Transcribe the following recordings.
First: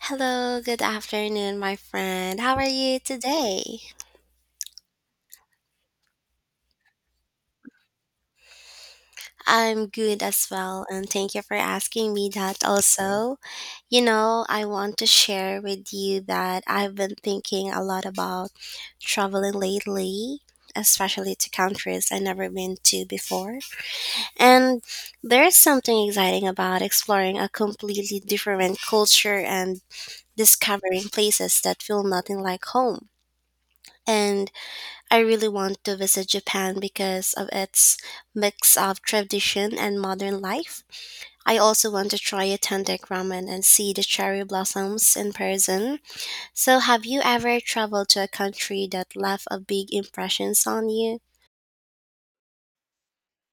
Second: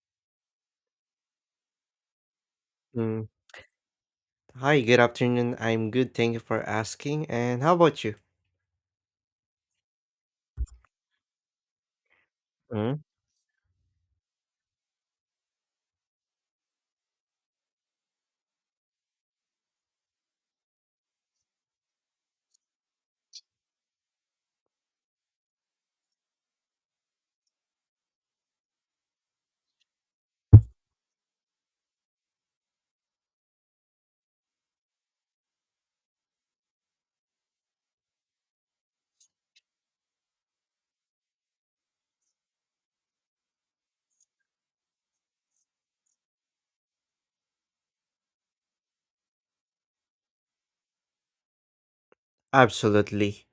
Hello, good afternoon, my friend. How are you Mm. today? Hi, good afternoon. I'm good. Thank you for asking. And how about you? I'm good as well, and thank you for asking me that Mm. also. I want to share with you that I've been thinking a lot about traveling lately, especially to countries I've never been to before. And There's something exciting about exploring a completely different culture and discovering places that feel nothing like home. And I really want to visit Japan because of its mix of tradition and modern life. I also want to try authentic ramen and see the cherry blossoms in person. So, have you ever traveled to a country that left a big impressions on you? Absolutely.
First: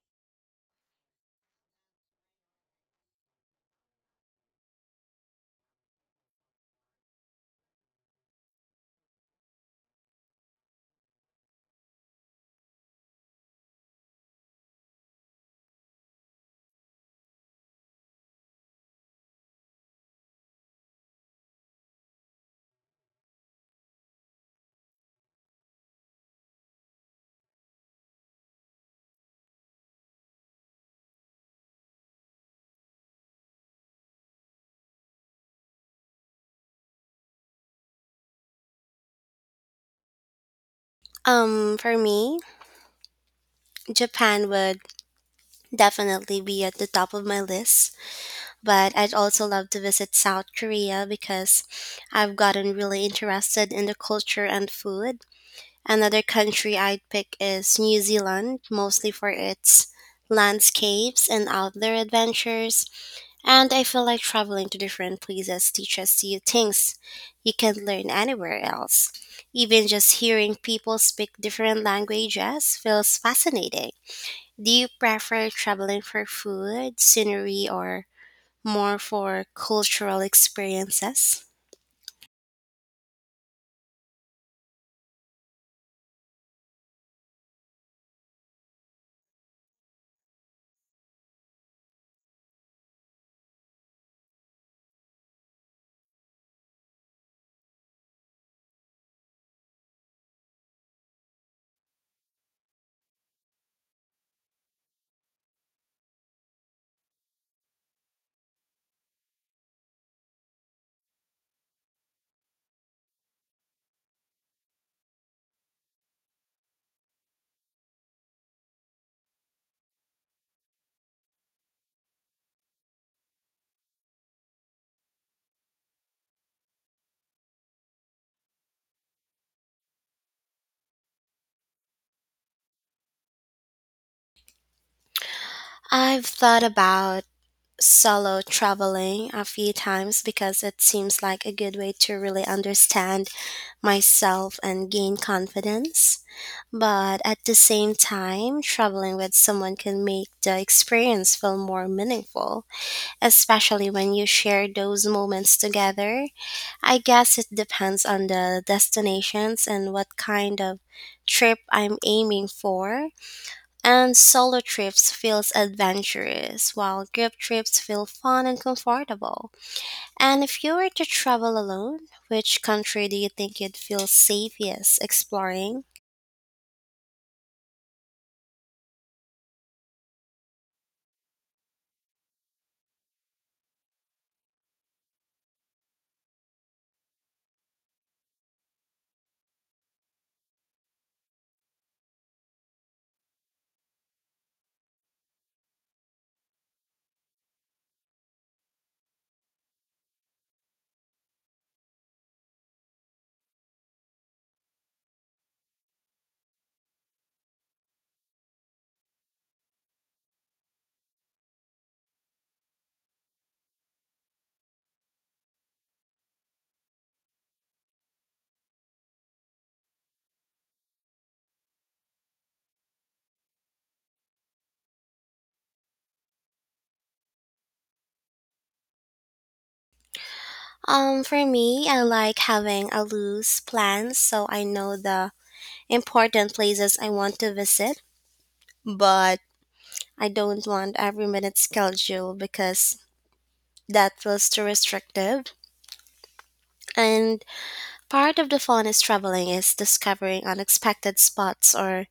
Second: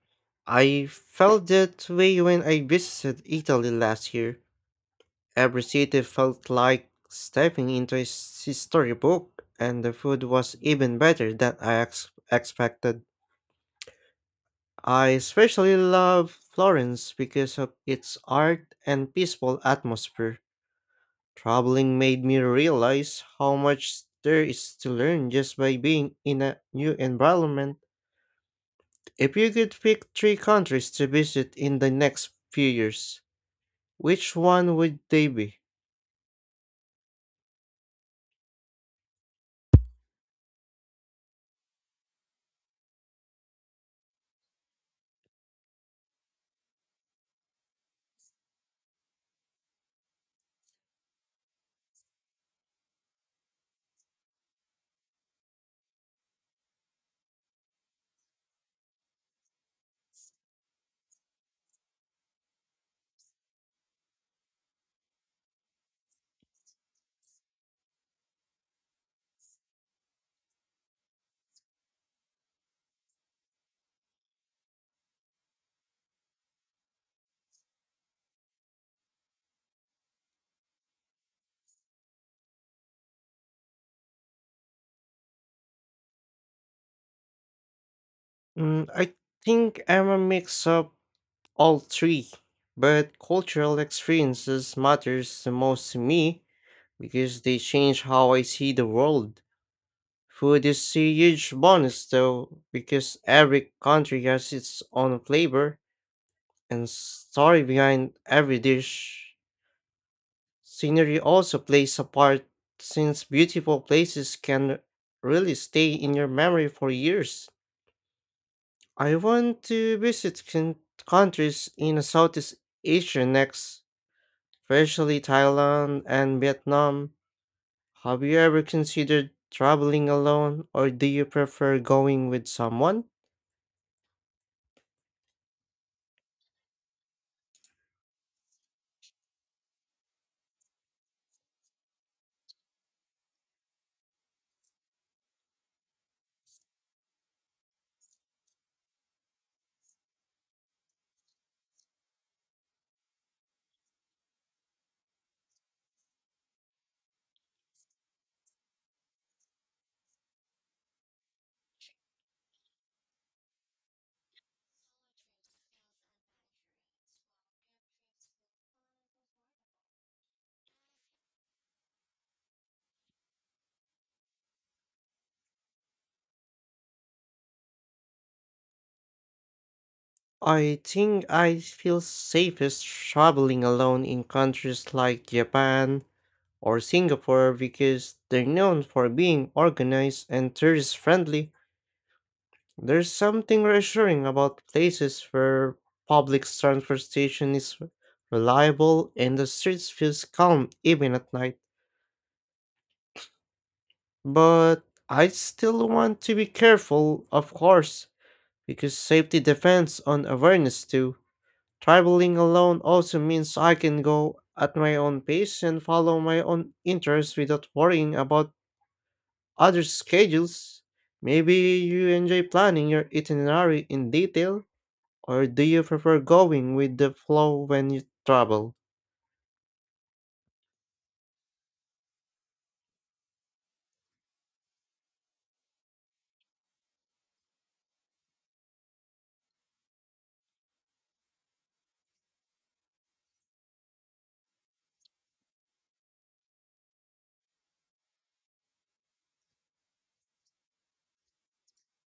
I felt that way when I visited Italy last year. Every city felt like stepping into a storybook, and the food was even better than I expected. I especially love Florence because of its art and peaceful atmosphere. Traveling made me realize how much there is to learn just by being in a new environment. If you could pick three countries to visit in the next few years, which one would they be? For me, Japan would definitely be at the top of my list, but I'd also love to visit South Korea because I've gotten really interested in the culture and food. Another country I'd pick is New Zealand, mostly for its landscapes and outdoor adventures. And I feel like traveling to different places teaches you things you can learn anywhere else. Even just hearing people speak different languages feels fascinating. Do you prefer traveling for food, scenery, or more for cultural experiences? I think I'm a mix of all three, but cultural experiences matters the most to me because they change how I see the world. Food is a huge bonus though, because every country has its own flavor and story behind every dish. Scenery also plays a part since beautiful places can really stay in your memory for years. I want to visit countries in Southeast Asia next, especially Thailand and Vietnam. Have you ever considered traveling alone or do you prefer going with someone? I've thought about solo traveling a few times because it seems like a good way to really understand myself and gain confidence. But at the same time, traveling with someone can make the experience feel more meaningful, especially when you share those moments together. I guess it depends on the destinations and what kind of trip I'm aiming for. And solo trips feels adventurous, while group trips feel fun and comfortable. And if you were to travel alone, which country do you think you'd feel safest exploring? I think I feel safest traveling alone in countries like Japan, or Singapore because they're known for being organized and tourist friendly. There's something reassuring about places where public transportation is reliable and the streets feels calm even at night. But I still want to be careful, of course, because safety depends on awareness too. Traveling alone also means I can go at my own pace and follow my own interests without worrying about other schedules. Maybe you enjoy planning your itinerary in detail, or do you prefer going with the flow when you travel? For me, I like having a loose plan so I know the important places I want to visit, but I don't want every minute schedule because that feels too restrictive. And Part of the fun is traveling is discovering unexpected spots or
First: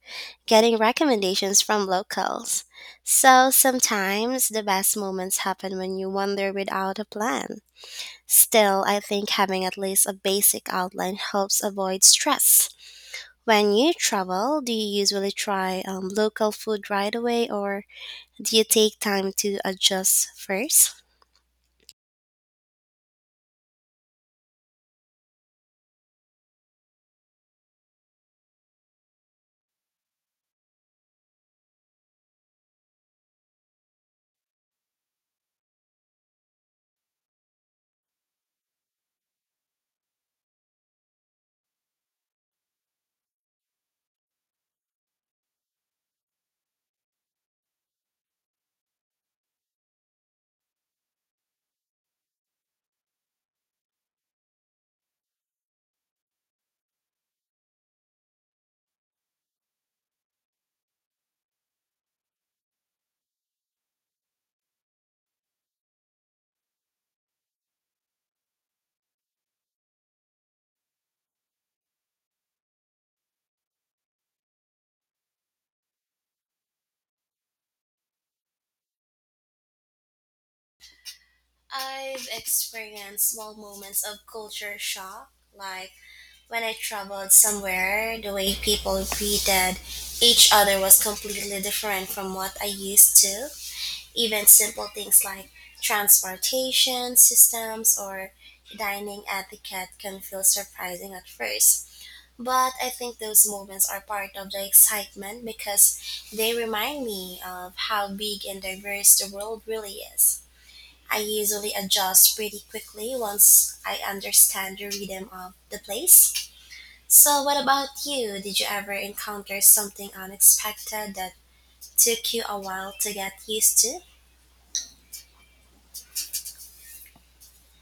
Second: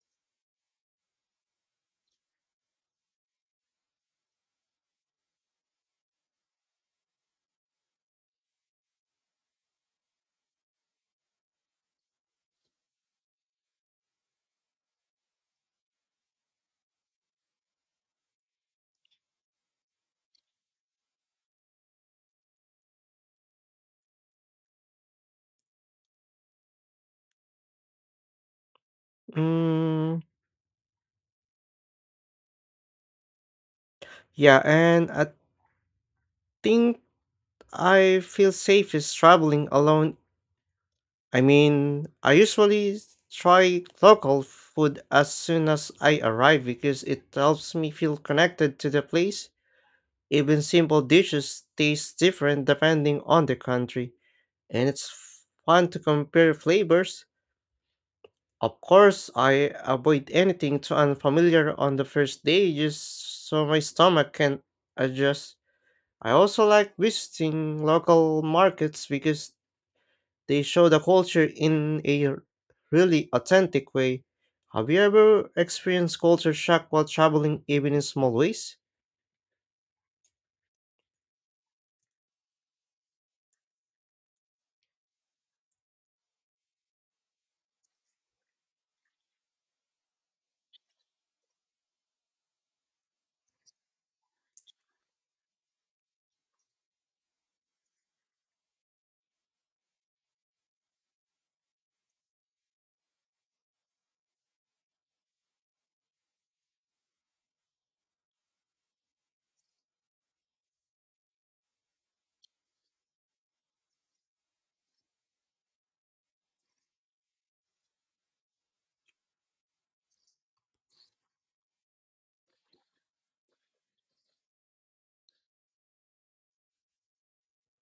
getting recommendations from locals. So sometimes the best moments happen when you wander without a plan. Still, I think having at least a basic outline helps avoid stress. When you travel, do you usually try local food right away or do you take time to adjust first? Mm, yeah, and I think I feel safest traveling alone. I mean, I usually try local food as soon as I arrive because it helps me feel connected to the place. Even simple dishes taste different depending on the country, and it's fun to compare flavors. Of course, I avoid anything too unfamiliar on the first day just so my stomach can adjust. I also like visiting local markets because they show the culture in a really authentic way. Have you ever experienced culture shock while traveling even in small ways? I've experienced small moments of culture shock, like when I traveled somewhere, the way people greeted each other was completely different from what I used to. Even simple things like transportation systems or dining etiquette can feel surprising at first. But I think those moments are part of the excitement because they remind me of how big and diverse the world really is. I usually adjust pretty quickly once I understand the rhythm of the place. So, what about you? Did you ever encounter something unexpected that took you a while to get used to?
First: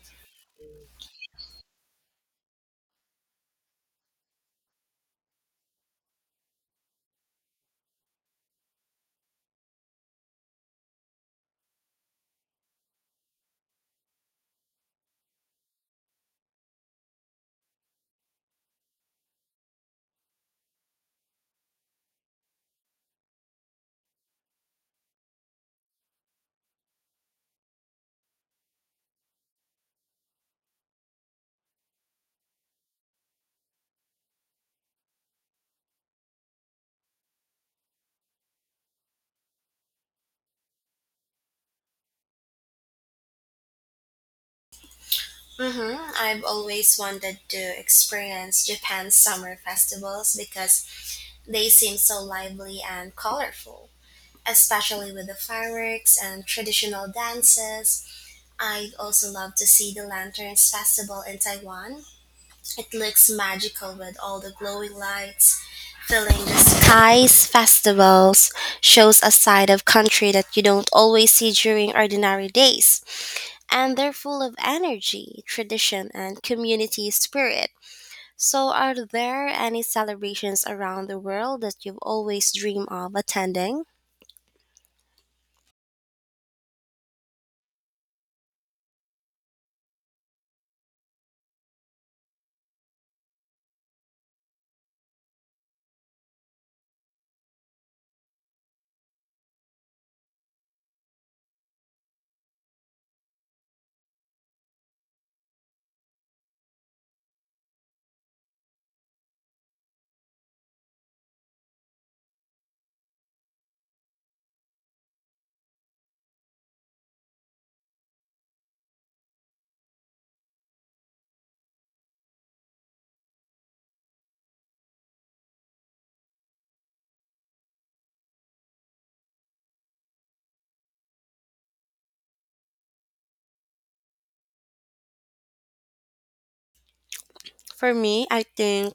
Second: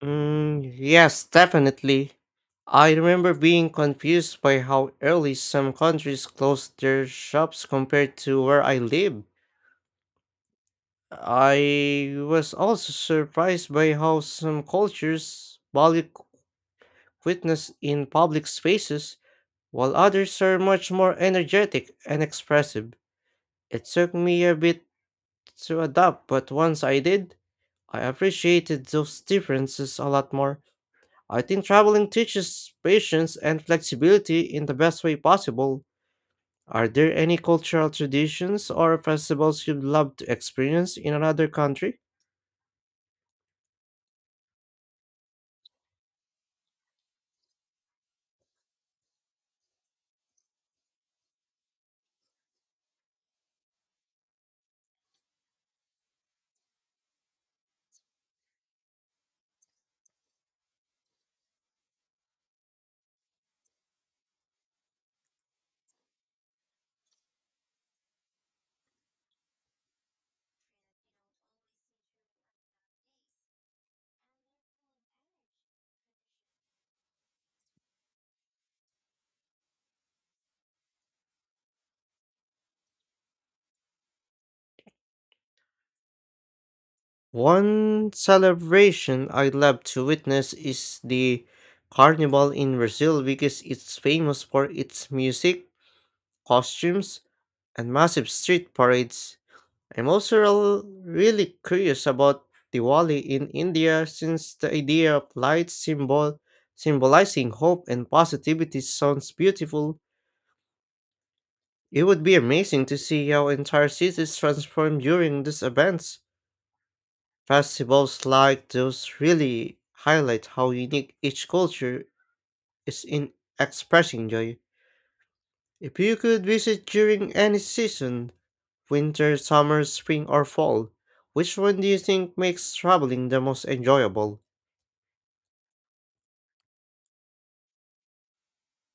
Yes, definitely. I remember being confused by how early some countries closed their shops compared to where I live. I was also surprised by how some cultures value quickness in public spaces, while others are much more energetic and expressive. It took me a bit to adapt, but once I did, I appreciated those differences a lot more. I think traveling teaches patience and flexibility in the best way possible. Are there any cultural traditions or festivals you'd love to experience in another country? Mm-hmm. I've always wanted to experience Japan's summer festivals because they seem so lively and colorful, especially with the fireworks and traditional dances. I also love to see the Lanterns Festival in Taiwan. It looks magical with all the glowing lights filling the skies. Festivals shows a side of country that you don't always see during ordinary days, and they're full of energy, tradition, and community spirit. So, are there any celebrations around the world that you've always dreamed of attending? One celebration I'd love to witness is the carnival in Brazil because it's famous for its music, costumes, and massive street parades. I'm also really curious about Diwali in India since the idea of light symbol symbolizing hope and positivity sounds beautiful. It would be amazing to see how entire cities transform during these events. Festivals like those really highlight how unique each culture is in expressing joy. If you could visit during any season, winter, summer, spring, or fall, which one do you think makes traveling the most enjoyable? For me, I think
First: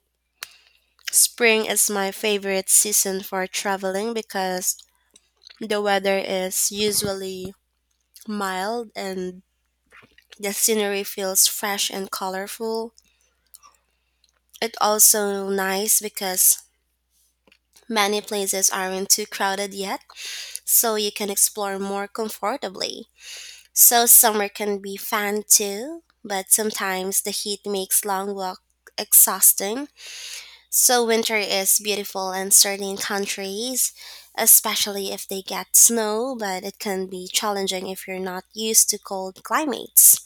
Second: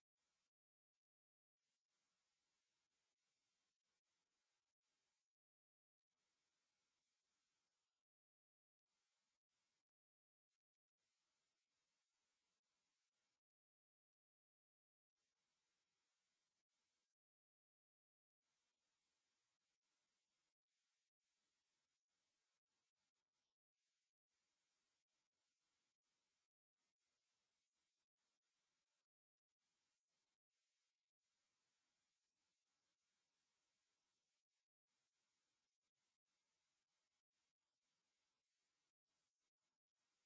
spring is my favorite season for traveling because the weather is usually mild and the scenery feels fresh and colorful. It also nice because many places aren't too crowded yet, so you can explore more comfortably. So summer can be fun too, but sometimes the heat makes long walk exhausting. So winter is beautiful in certain countries, especially if they get snow, but it can be challenging if you're not used to cold climates.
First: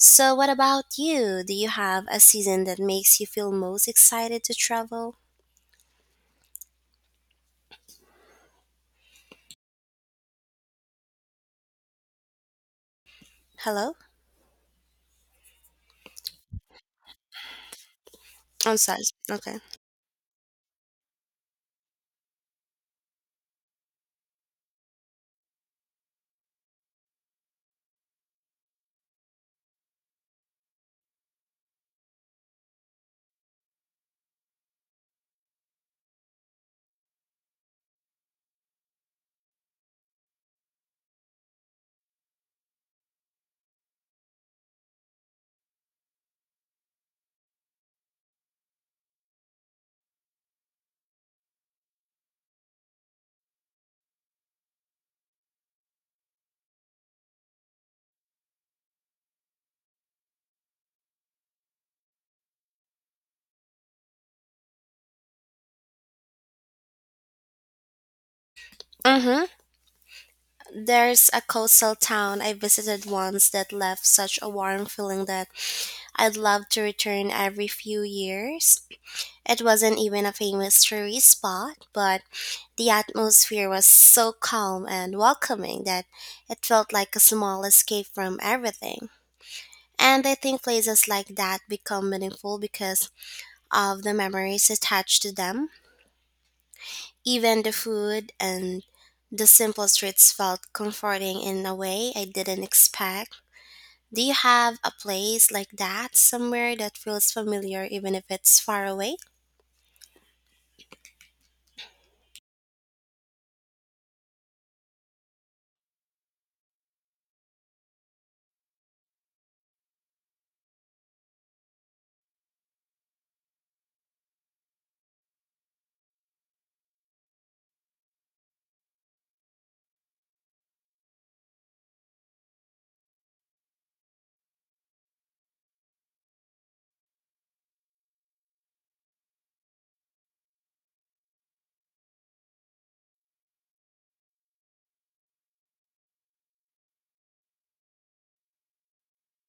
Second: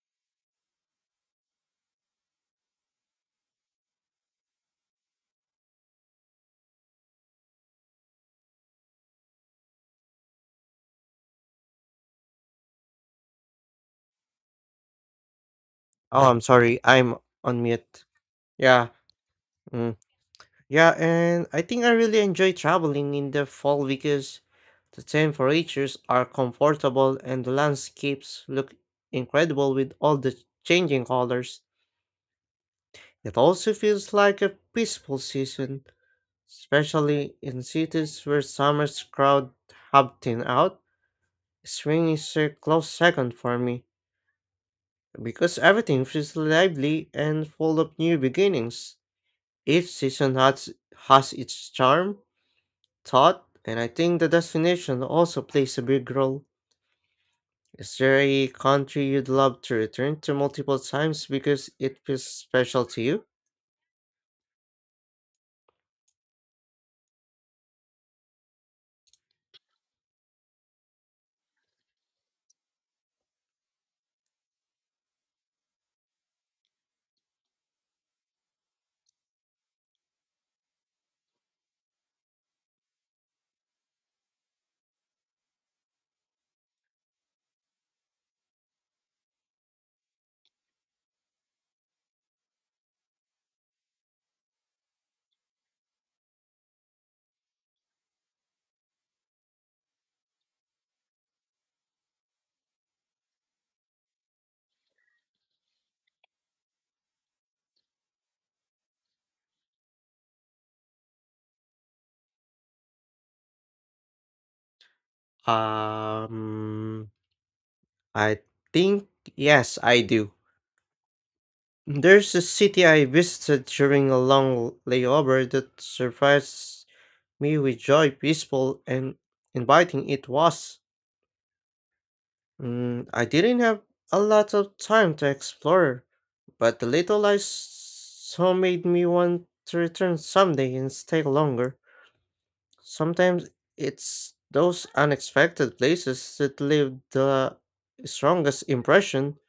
So, what about you? Do you have a season that makes you feel most excited to travel? Hello? Oh, I'm sorry, I'm on mute. On Yeah, size. Okay. mm, yeah, and I think I really enjoy traveling in the fall because the temperatures are comfortable and the landscapes look incredible with all the changing colors. It also feels like a peaceful season especially in cities where summer's crowd have thinned out. Spring is a close second for me because everything feels lively and full of new beginnings. Each has its charm, thought, and I think the destination also plays a big role. Is there a country you'd love to return to multiple times because it feels special to you? Mm-hmm. There's a coastal town I visited once that left such a warm feeling that I'd love to return every few years. It wasn't even a famous tourist spot, but the atmosphere was so calm and welcoming that it felt like a small escape from everything. And I think places like that become meaningful because of the memories attached to them. Even the food and the simple streets felt comforting in a way I didn't expect. Do you have a place like that somewhere that feels familiar even if it's far away? Um, I think yes, I do. There's a city I visited during a long layover that surprised me with joy, peaceful, and inviting it was. I didn't have a lot of time to explore, but the little I saw made me want to return someday and stay longer. Sometimes it's those unexpected places that leave the strongest impression.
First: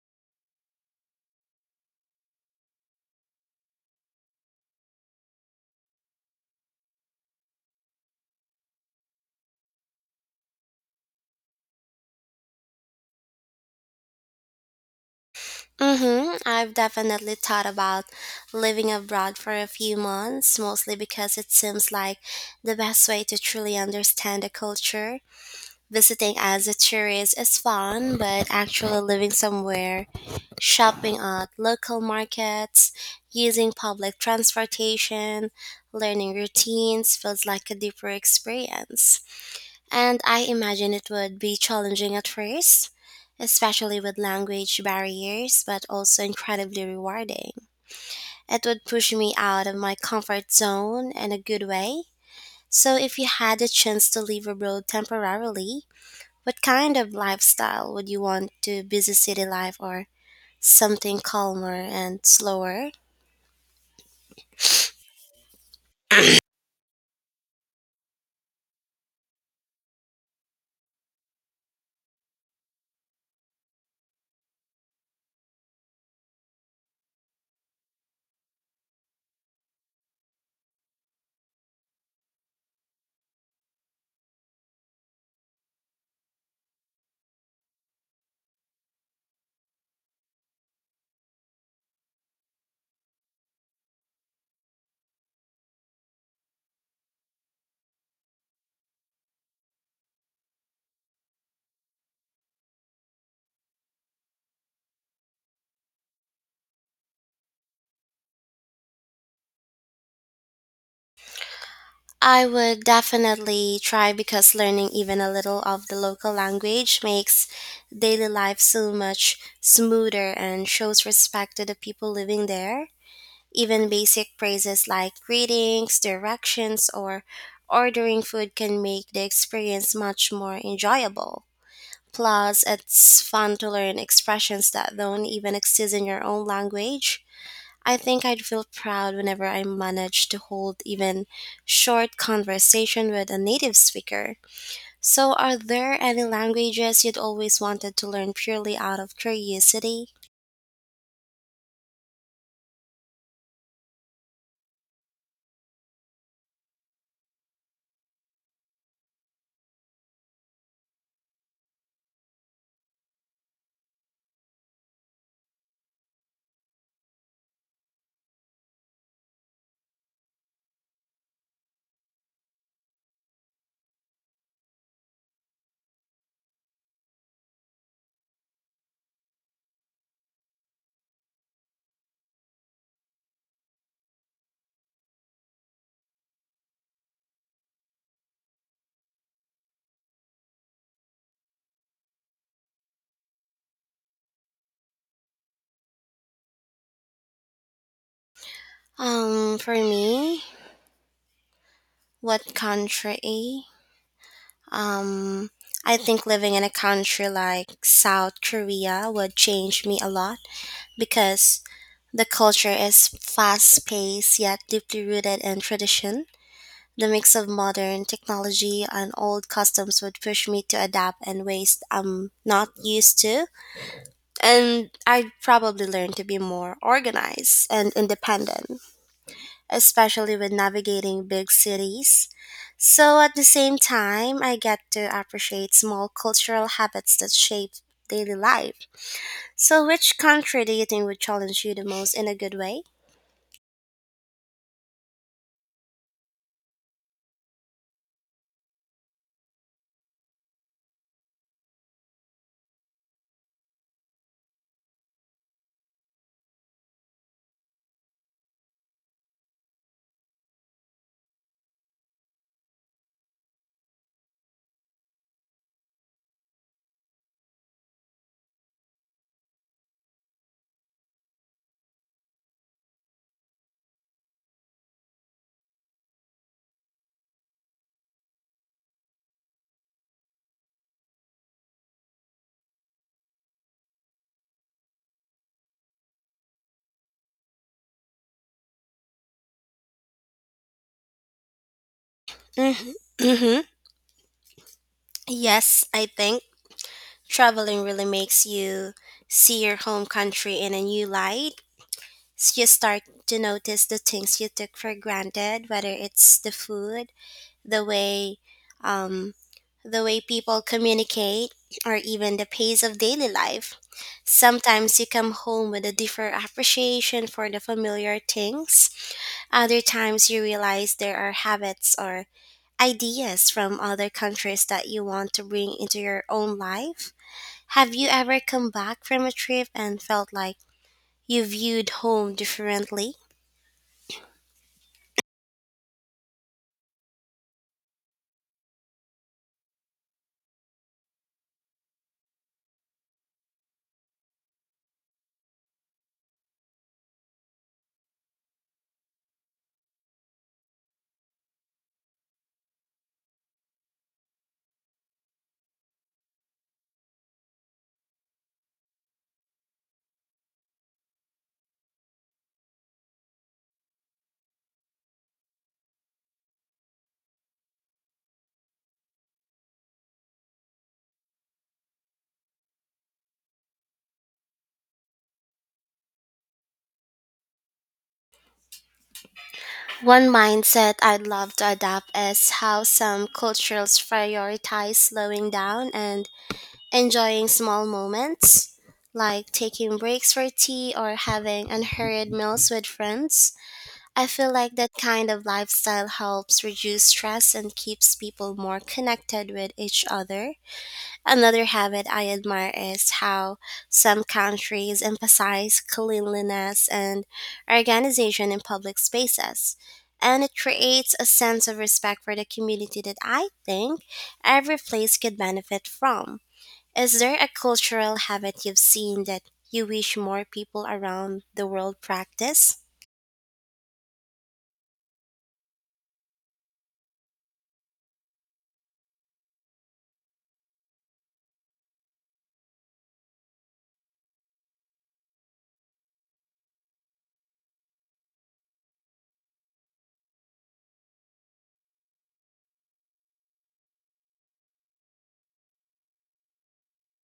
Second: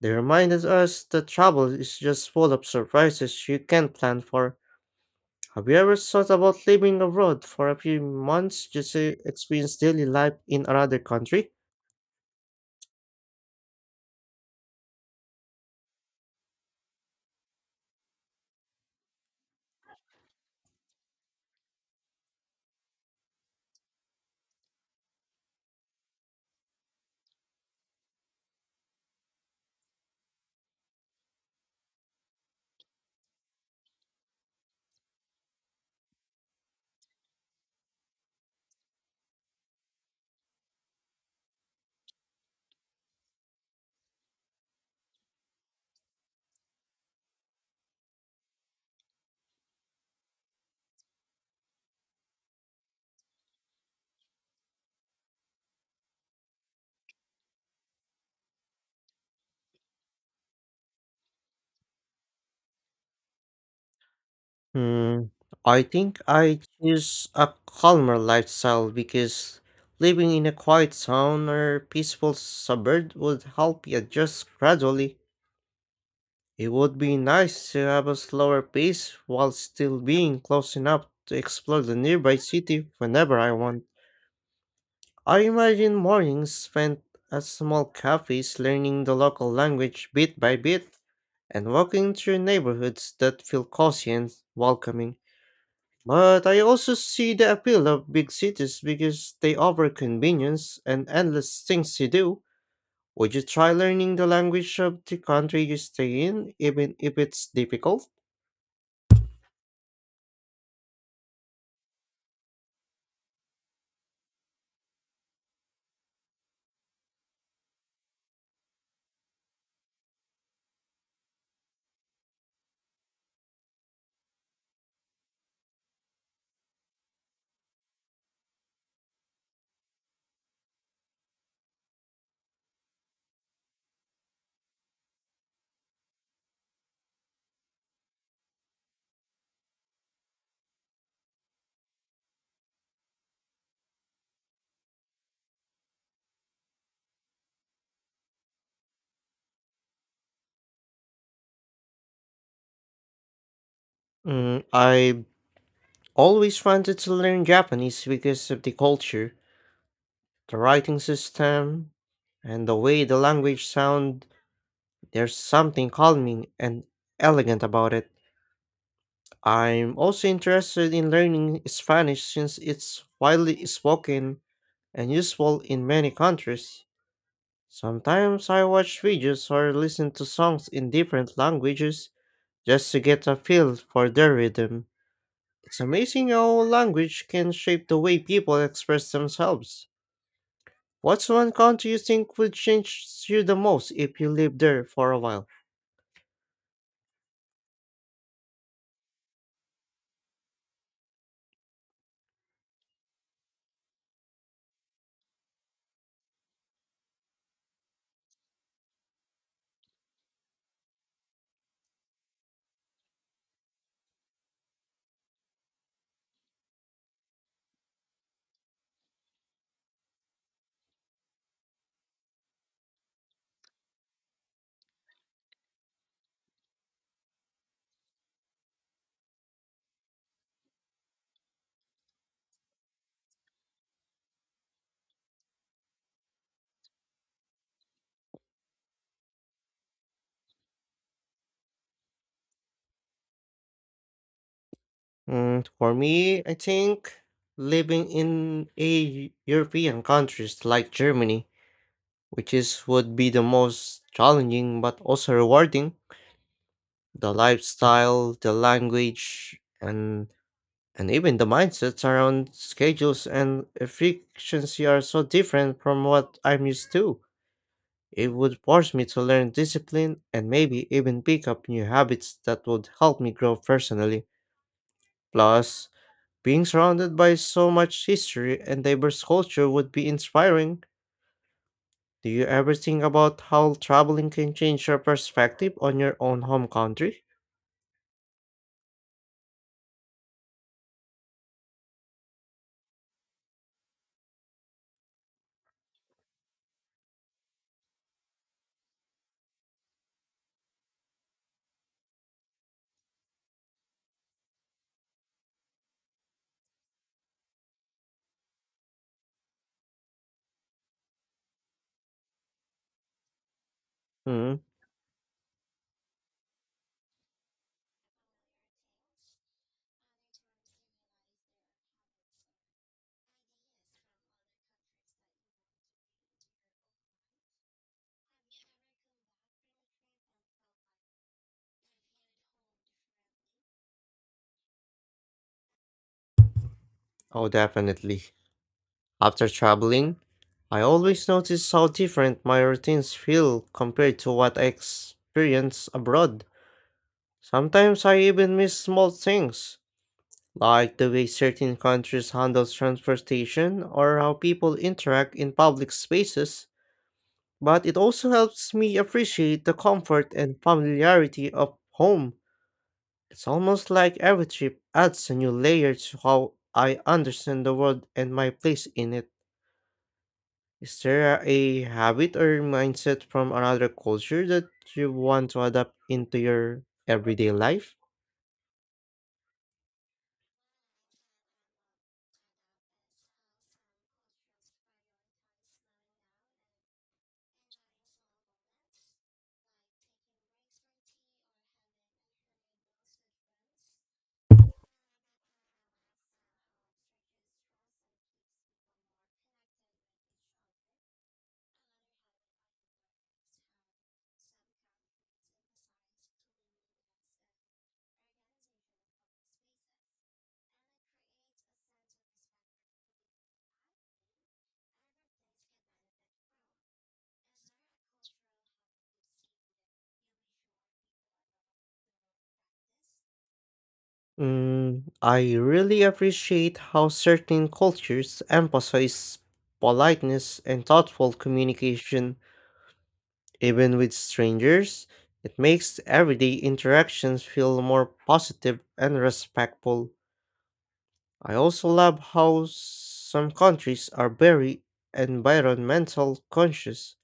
They reminded us that travel is just full of surprises you can't plan for. Have you ever thought about living abroad for a few months just to experience daily life in another country? Mhm. I've definitely thought about living abroad for a few months, mostly because it seems like the best way to truly understand a culture. Visiting as a tourist is fun, but actually living somewhere, shopping at local markets, using public transportation, learning routines feels like a deeper experience. And I imagine it would be challenging at first, especially with language barriers, but also incredibly rewarding. It would push me out of my comfort zone in a good way. So, if you had a chance to live abroad temporarily, what kind of lifestyle would you want to, busy city life or something calmer and slower. Hmm, I think I choose a calmer lifestyle because living in a quiet town or peaceful suburb would help you adjust gradually. It would be nice to have a slower pace while still being close enough to explore the nearby city whenever I want. I imagine mornings spent at small cafes learning the local language bit by bit and walking through neighborhoods that feel cozy and welcoming. But I also see the appeal of big cities because they offer convenience and endless things to do. Would you try learning the language of the country you stay in, even if it's difficult? I would definitely try because learning even a little of the local language makes daily life so much smoother and shows respect to the people living there. Even basic phrases like greetings, directions, or ordering food can make the experience much more enjoyable. Plus, it's fun to learn expressions that don't even exist in your own language. I think I'd feel proud whenever I managed to hold even short conversation with a native speaker. So are there any languages you'd always wanted to learn purely out of curiosity? I always wanted to learn Japanese because of the culture, the writing system, and the way the language sound. There's something calming and elegant about it. I'm also interested in learning Spanish since it's widely spoken and useful in many countries. Sometimes I watch videos or listen to songs in different languages just to get a feel for their rhythm. It's amazing how language can shape the way people express themselves. What's one country you think would change you the most if you lived there for a while? For me, what country? Um I think living in a country like South Korea would change me a lot because the culture is fast paced yet deeply rooted in tradition. The mix of modern technology and old customs would push me to adapt in ways I'm not used to, and I'd probably learn to be more organized and independent, especially with navigating big cities. So at the same time, I get to appreciate small cultural habits that shape daily life. So, which country do you think would challenge you the most in a good way? For me, I think living in a European countries like Germany, which is would be the most challenging but also rewarding. The lifestyle, the language, and even the mindsets around schedules and efficiency are so different from what I'm used to. It would force me to learn discipline and maybe even pick up new habits that would help me grow personally. Plus, being surrounded by so much history and diverse culture would be inspiring. Do you ever think about how traveling can change your perspective on your own home country? Mm-hmm. Mm-hmm. Yes, I think traveling really makes you see your home country in a new light. You start to notice the things you took for granted, whether it's the food, the way, um, the way people communicate, or even the pace of daily life. Hmm, Sometimes you come home with a different appreciation for the familiar things. Other times you realize there are habits or ideas from other countries that you want to bring into your own life. Have you ever come back from a trip and felt like you viewed home differently? oh, definitely. After traveling, I always notice how different my routines feel compared to what I experience abroad. Sometimes I even miss small things like the way certain countries handle transportation or how people interact in public spaces, but it also helps me appreciate the comfort and familiarity of home. It's almost like every trip adds a new layer to how I understand the world and my place in it. Is there a habit or mindset from another culture that you want to adapt into your everyday life? One mindset I'd love to adopt is how some cultures prioritize slowing down and enjoying small moments, like taking breaks for tea or having unhurried meals with friends. I feel like that kind of lifestyle helps reduce stress and keeps people more connected with each other. Another habit I admire is how some countries emphasize cleanliness and organization in public spaces. And it creates a sense of respect for the community that I think every place could benefit from. Is there a cultural habit you've seen that you wish more people around the world practice? I really appreciate how certain cultures emphasize politeness and thoughtful communication. Even with strangers, it makes everyday interactions feel more positive and respectful. I also love how some countries are very environmental conscious,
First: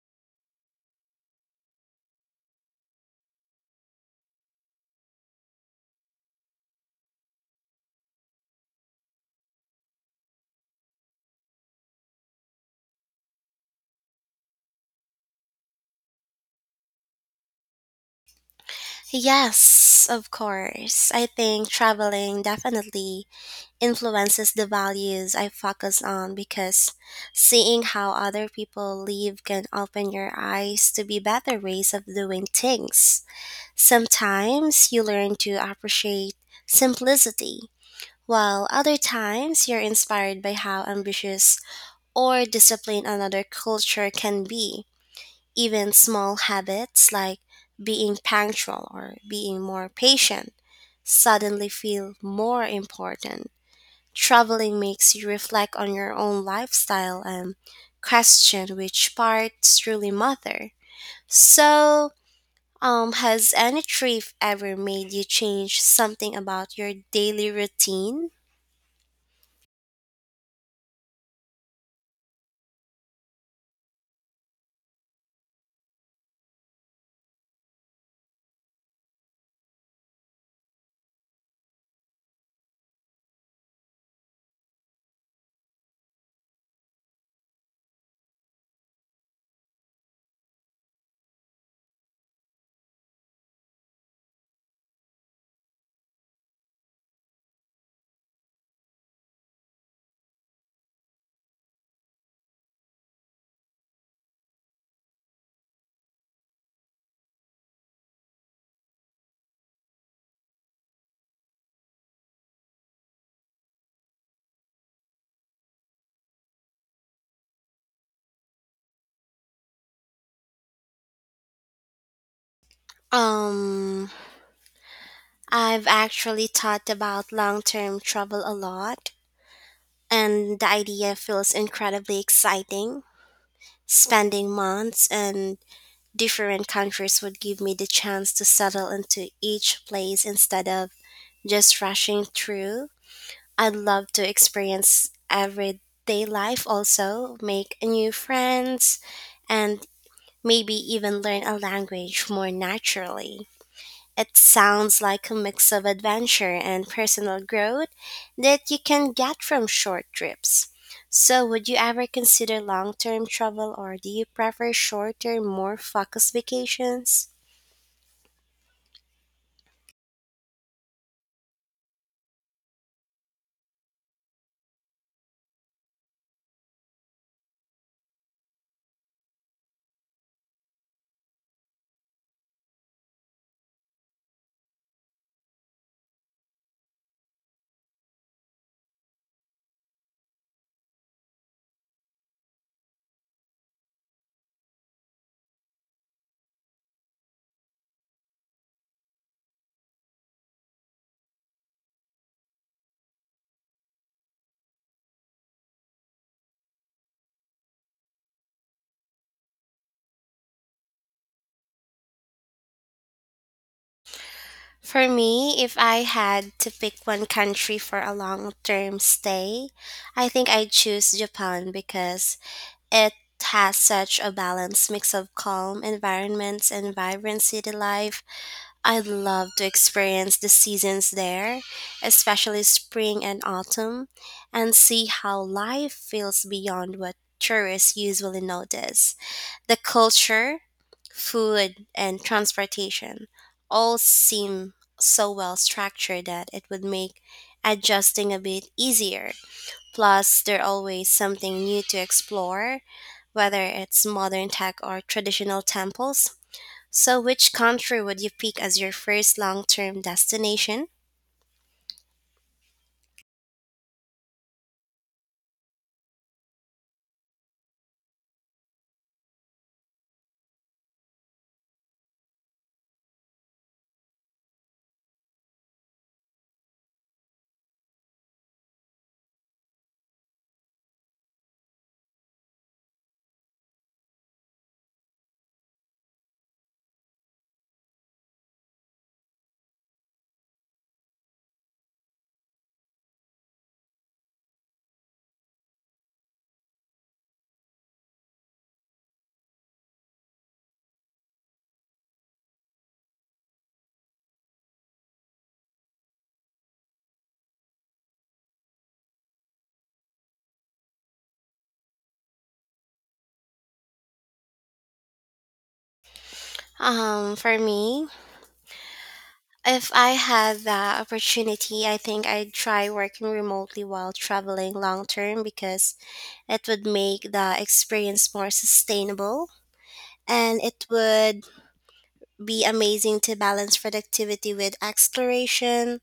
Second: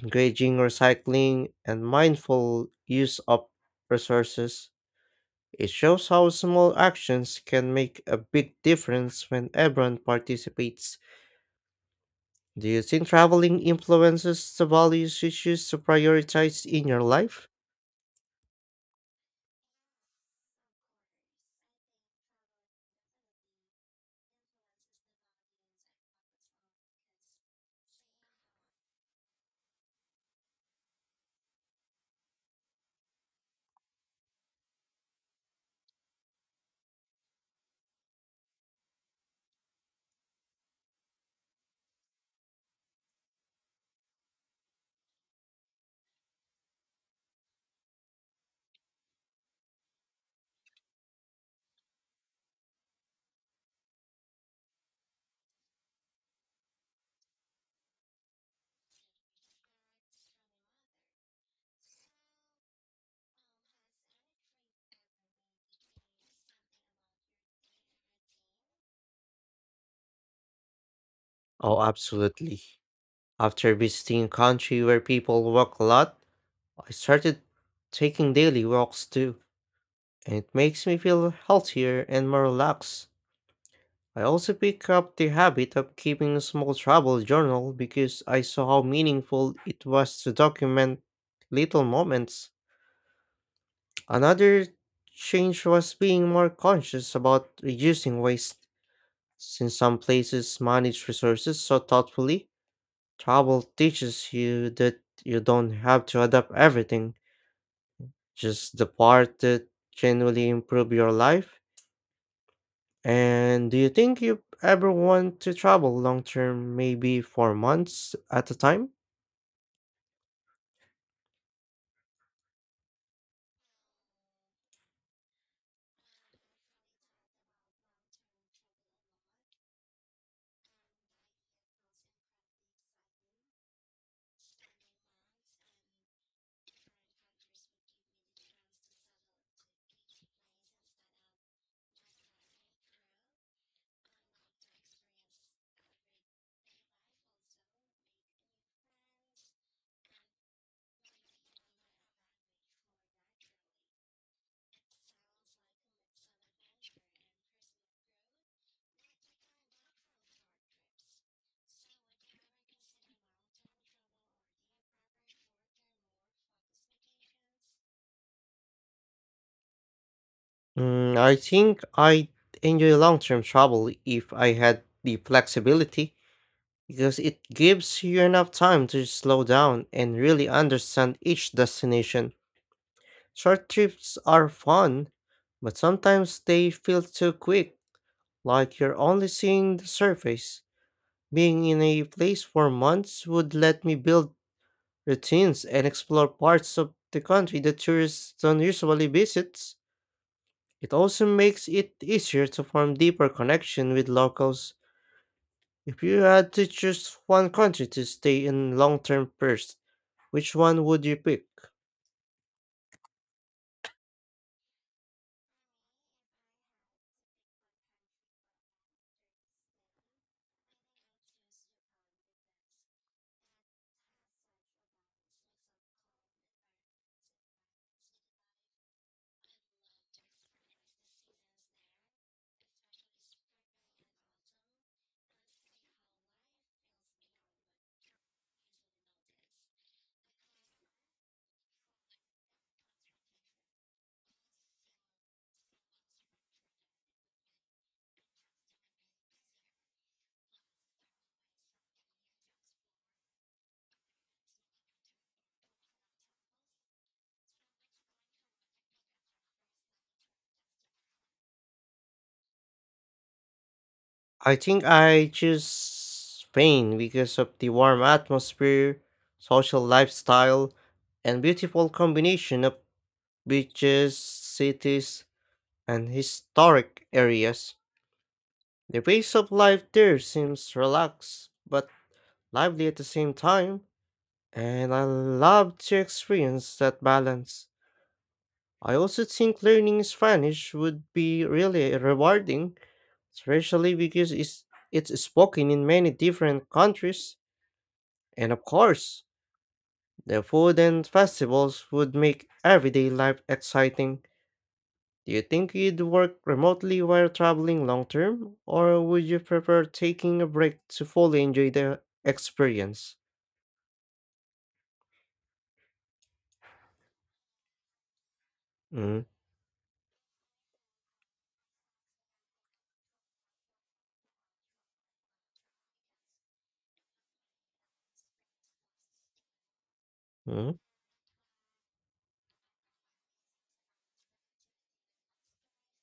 encouraging recycling and mindful use of resources. It shows how small actions can make a big difference when everyone participates. Do you think traveling influences the values you choose to prioritize in your life? Yes, of course. I think traveling definitely influences the values I focus on because seeing how other people live can open your eyes to be better ways of doing things. Sometimes you learn to appreciate simplicity, while other times you're inspired by how ambitious or disciplined another culture can be. Even small habits like being punctual or being more patient suddenly feel more important. Traveling makes you reflect on your own lifestyle and question which parts truly matter. So, has any trip ever made you change something about your daily routine? Oh, absolutely. After visiting a country where people walk a lot, I started taking daily walks too, and it makes me feel healthier and more relaxed. I also picked up the habit of keeping a small travel journal because I saw how meaningful it was to document little moments. Another change was being more conscious about reducing waste. Since some places manage resources so thoughtfully, travel teaches you that you don't have to adapt everything, just the part that genuinely improve your life. And do you think you ever want to travel long term, maybe for months at a time? Um, I've actually thought about long term travel a lot, and the idea feels incredibly exciting. Spending months and different countries would give me the chance to settle into each place instead of just rushing through. I'd love to experience everyday life also, make new friends, and maybe even learn a language more naturally. It sounds like a mix of adventure and personal growth that you can get from short trips. So, would you ever consider long term travel or do you prefer shorter, more focused vacations? I think I enjoy long term travel if I had the flexibility, because it gives you enough time to slow down and really understand each destination. Short trips are fun, but sometimes they feel too quick, like you're only seeing the surface. Being in a place for months would let me build routines and explore parts of the country that tourists don't usually visit. It also makes it easier to form deeper connection with locals. If you had to choose one country to stay in long term first, which one would you pick? For me, if I had to pick one country for a long term stay, I think I'd choose Japan because it has such a balanced mix of calm environments and vibrant city life. I'd love to experience the seasons there, especially spring and autumn, and see how life feels beyond what tourists usually notice. The culture, food, and transportation all seem so well structured that it would make adjusting a bit easier. Plus, there's always something new to explore, whether it's modern tech or traditional temples. So, which country would you pick as your first long term destination? I think I choose Spain because of the warm atmosphere, social lifestyle, and beautiful combination of beaches, cities, and historic areas. The pace of life there seems relaxed but lively at the same time, and I love to experience that balance. I also think learning Spanish would be really rewarding especially because it's spoken in many different countries. And of course, the food and festivals would make everyday life exciting. Do you think you'd work remotely while traveling long term, or would you prefer taking a break to fully enjoy the experience? For me, Mm-hmm. if I had that opportunity, I think I'd try working remotely while traveling long term because it would make the experience more sustainable and it would be amazing to balance productivity with exploration,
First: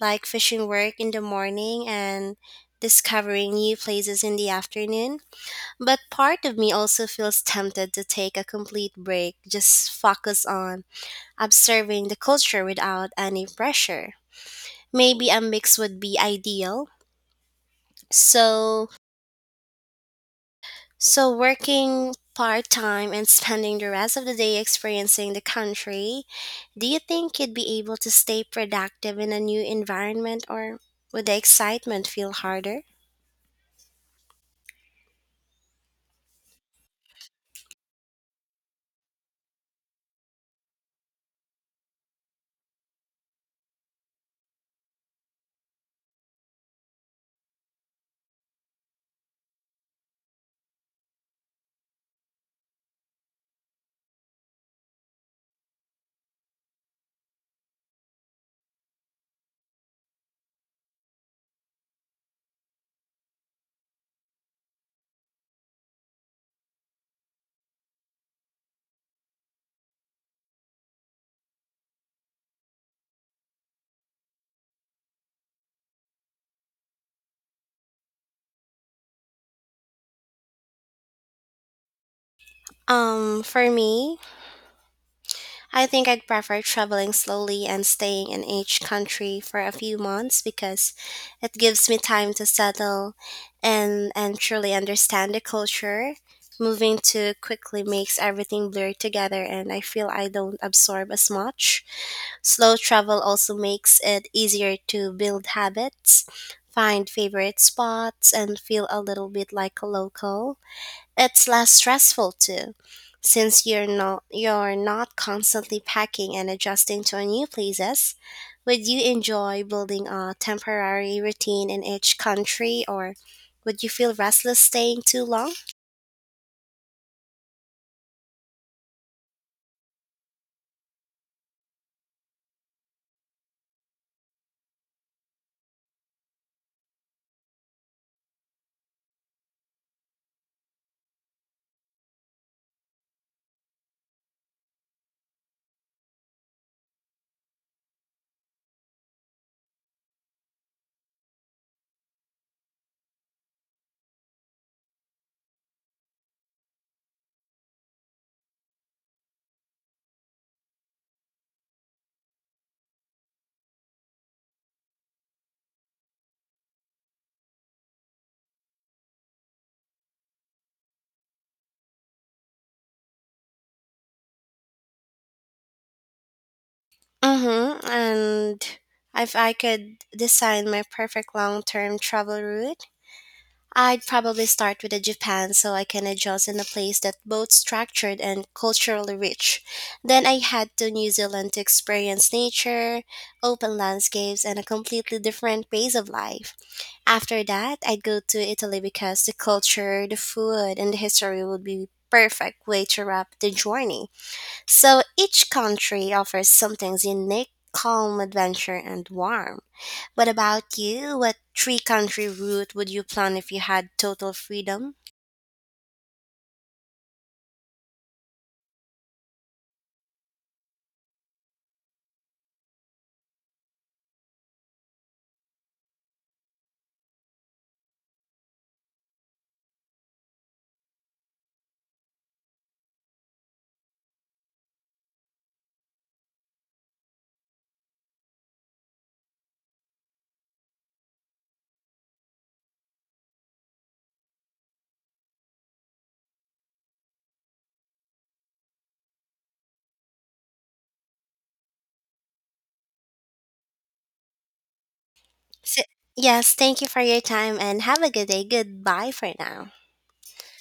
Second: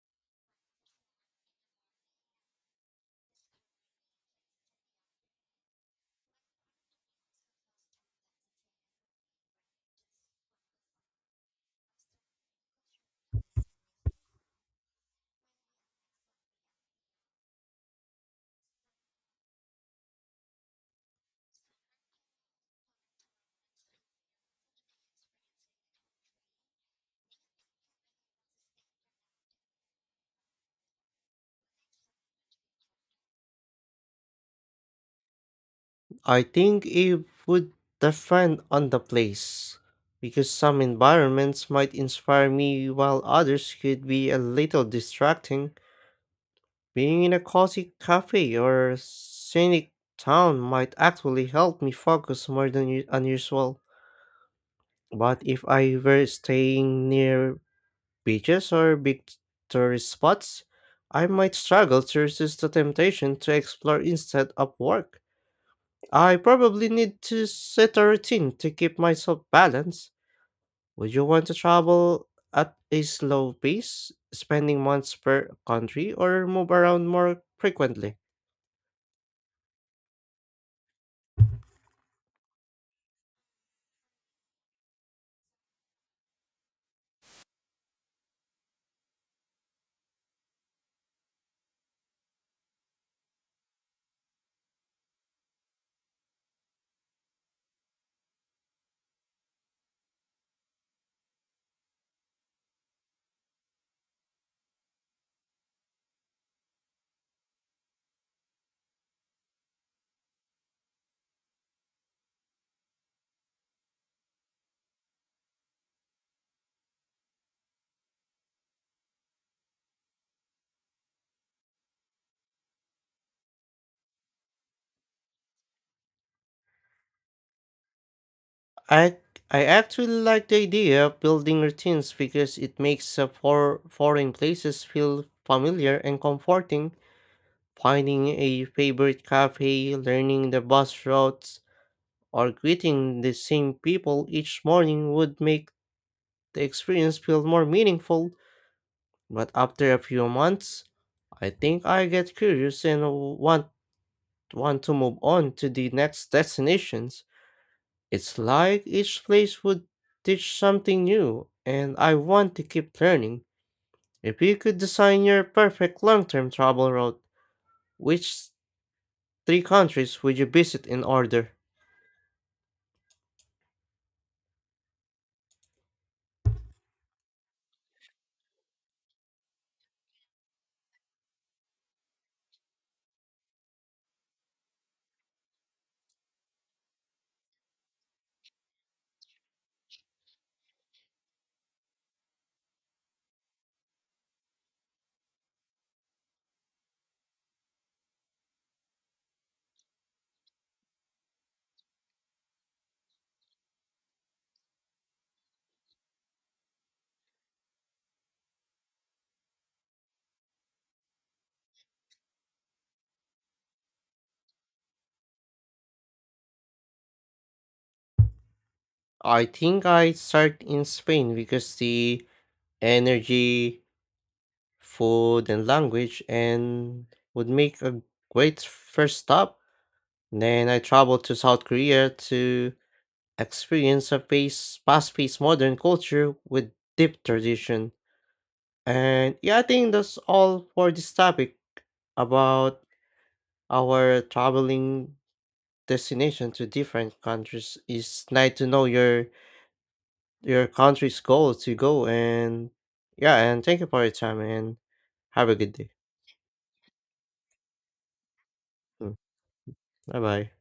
like fishing work in the morning and discovering new places in the afternoon. But part of me also feels tempted to take a complete break, just focus on observing the culture without any pressure. Maybe a mix would be ideal. So, so, working part-time and spending the rest of the day experiencing the country, do you think you'd be able to stay productive in a new environment or would the excitement feel harder? I think it would depend on the place, because some environments might inspire me while others could be a little distracting. Being in a cozy cafe or scenic town might actually help me focus more than unusual. But if I were staying near beaches or big tourist spots, I might struggle to resist the temptation to explore instead of work. I probably need to set a routine to keep myself balanced. Would you want to travel at a slow pace, spending months per country, or move around more frequently? For me, I think I'd prefer traveling slowly and staying in each country for a few months because it gives me time to settle and truly understand the culture. Moving too quickly makes everything blur together and I feel I don't absorb as much. Slow travel also makes it easier to build habits, find favorite spots, and feel a little bit like a local. It's less stressful too, since you're not constantly packing and adjusting to new places. Would you enjoy building a temporary routine in each country or would you feel restless staying too long? I I actually like the idea of building routines because it makes the foreign places feel familiar and comforting. Finding a favorite cafe, learning the bus routes, or greeting the same people each morning would make the experience feel more meaningful. But after a few months, I think I get curious and want to move on to the next destinations. It's like each place would teach something new, and I want to keep learning. If you could design your perfect long term travel route, which three countries would you visit in order? Mm-hmm. And if I could design my perfect long term travel route, I'd probably start with a Japan so I can adjust in a place that's both structured and culturally rich. Then I head to New Zealand to experience nature, open landscapes, and a completely different pace of life. After that, I'd go to Italy because the culture, the food, and the history would be perfect way to wrap the journey. So each country offers something unique, calm, adventure, and warm. What about you? What 3 country route would you plan if you had total freedom? I think I'd start in Spain because the energy, food, and language and would make a great first stop. Then I traveled to South Korea to experience a fast paced modern culture with deep tradition. And yeah, I think that's all for this topic about our traveling destination to different countries. It's nice to know your country's goal to go and yeah, and thank you for your time and have a good So, day. yes, thank you for your time and have a good day. Goodbye for now. Bye bye.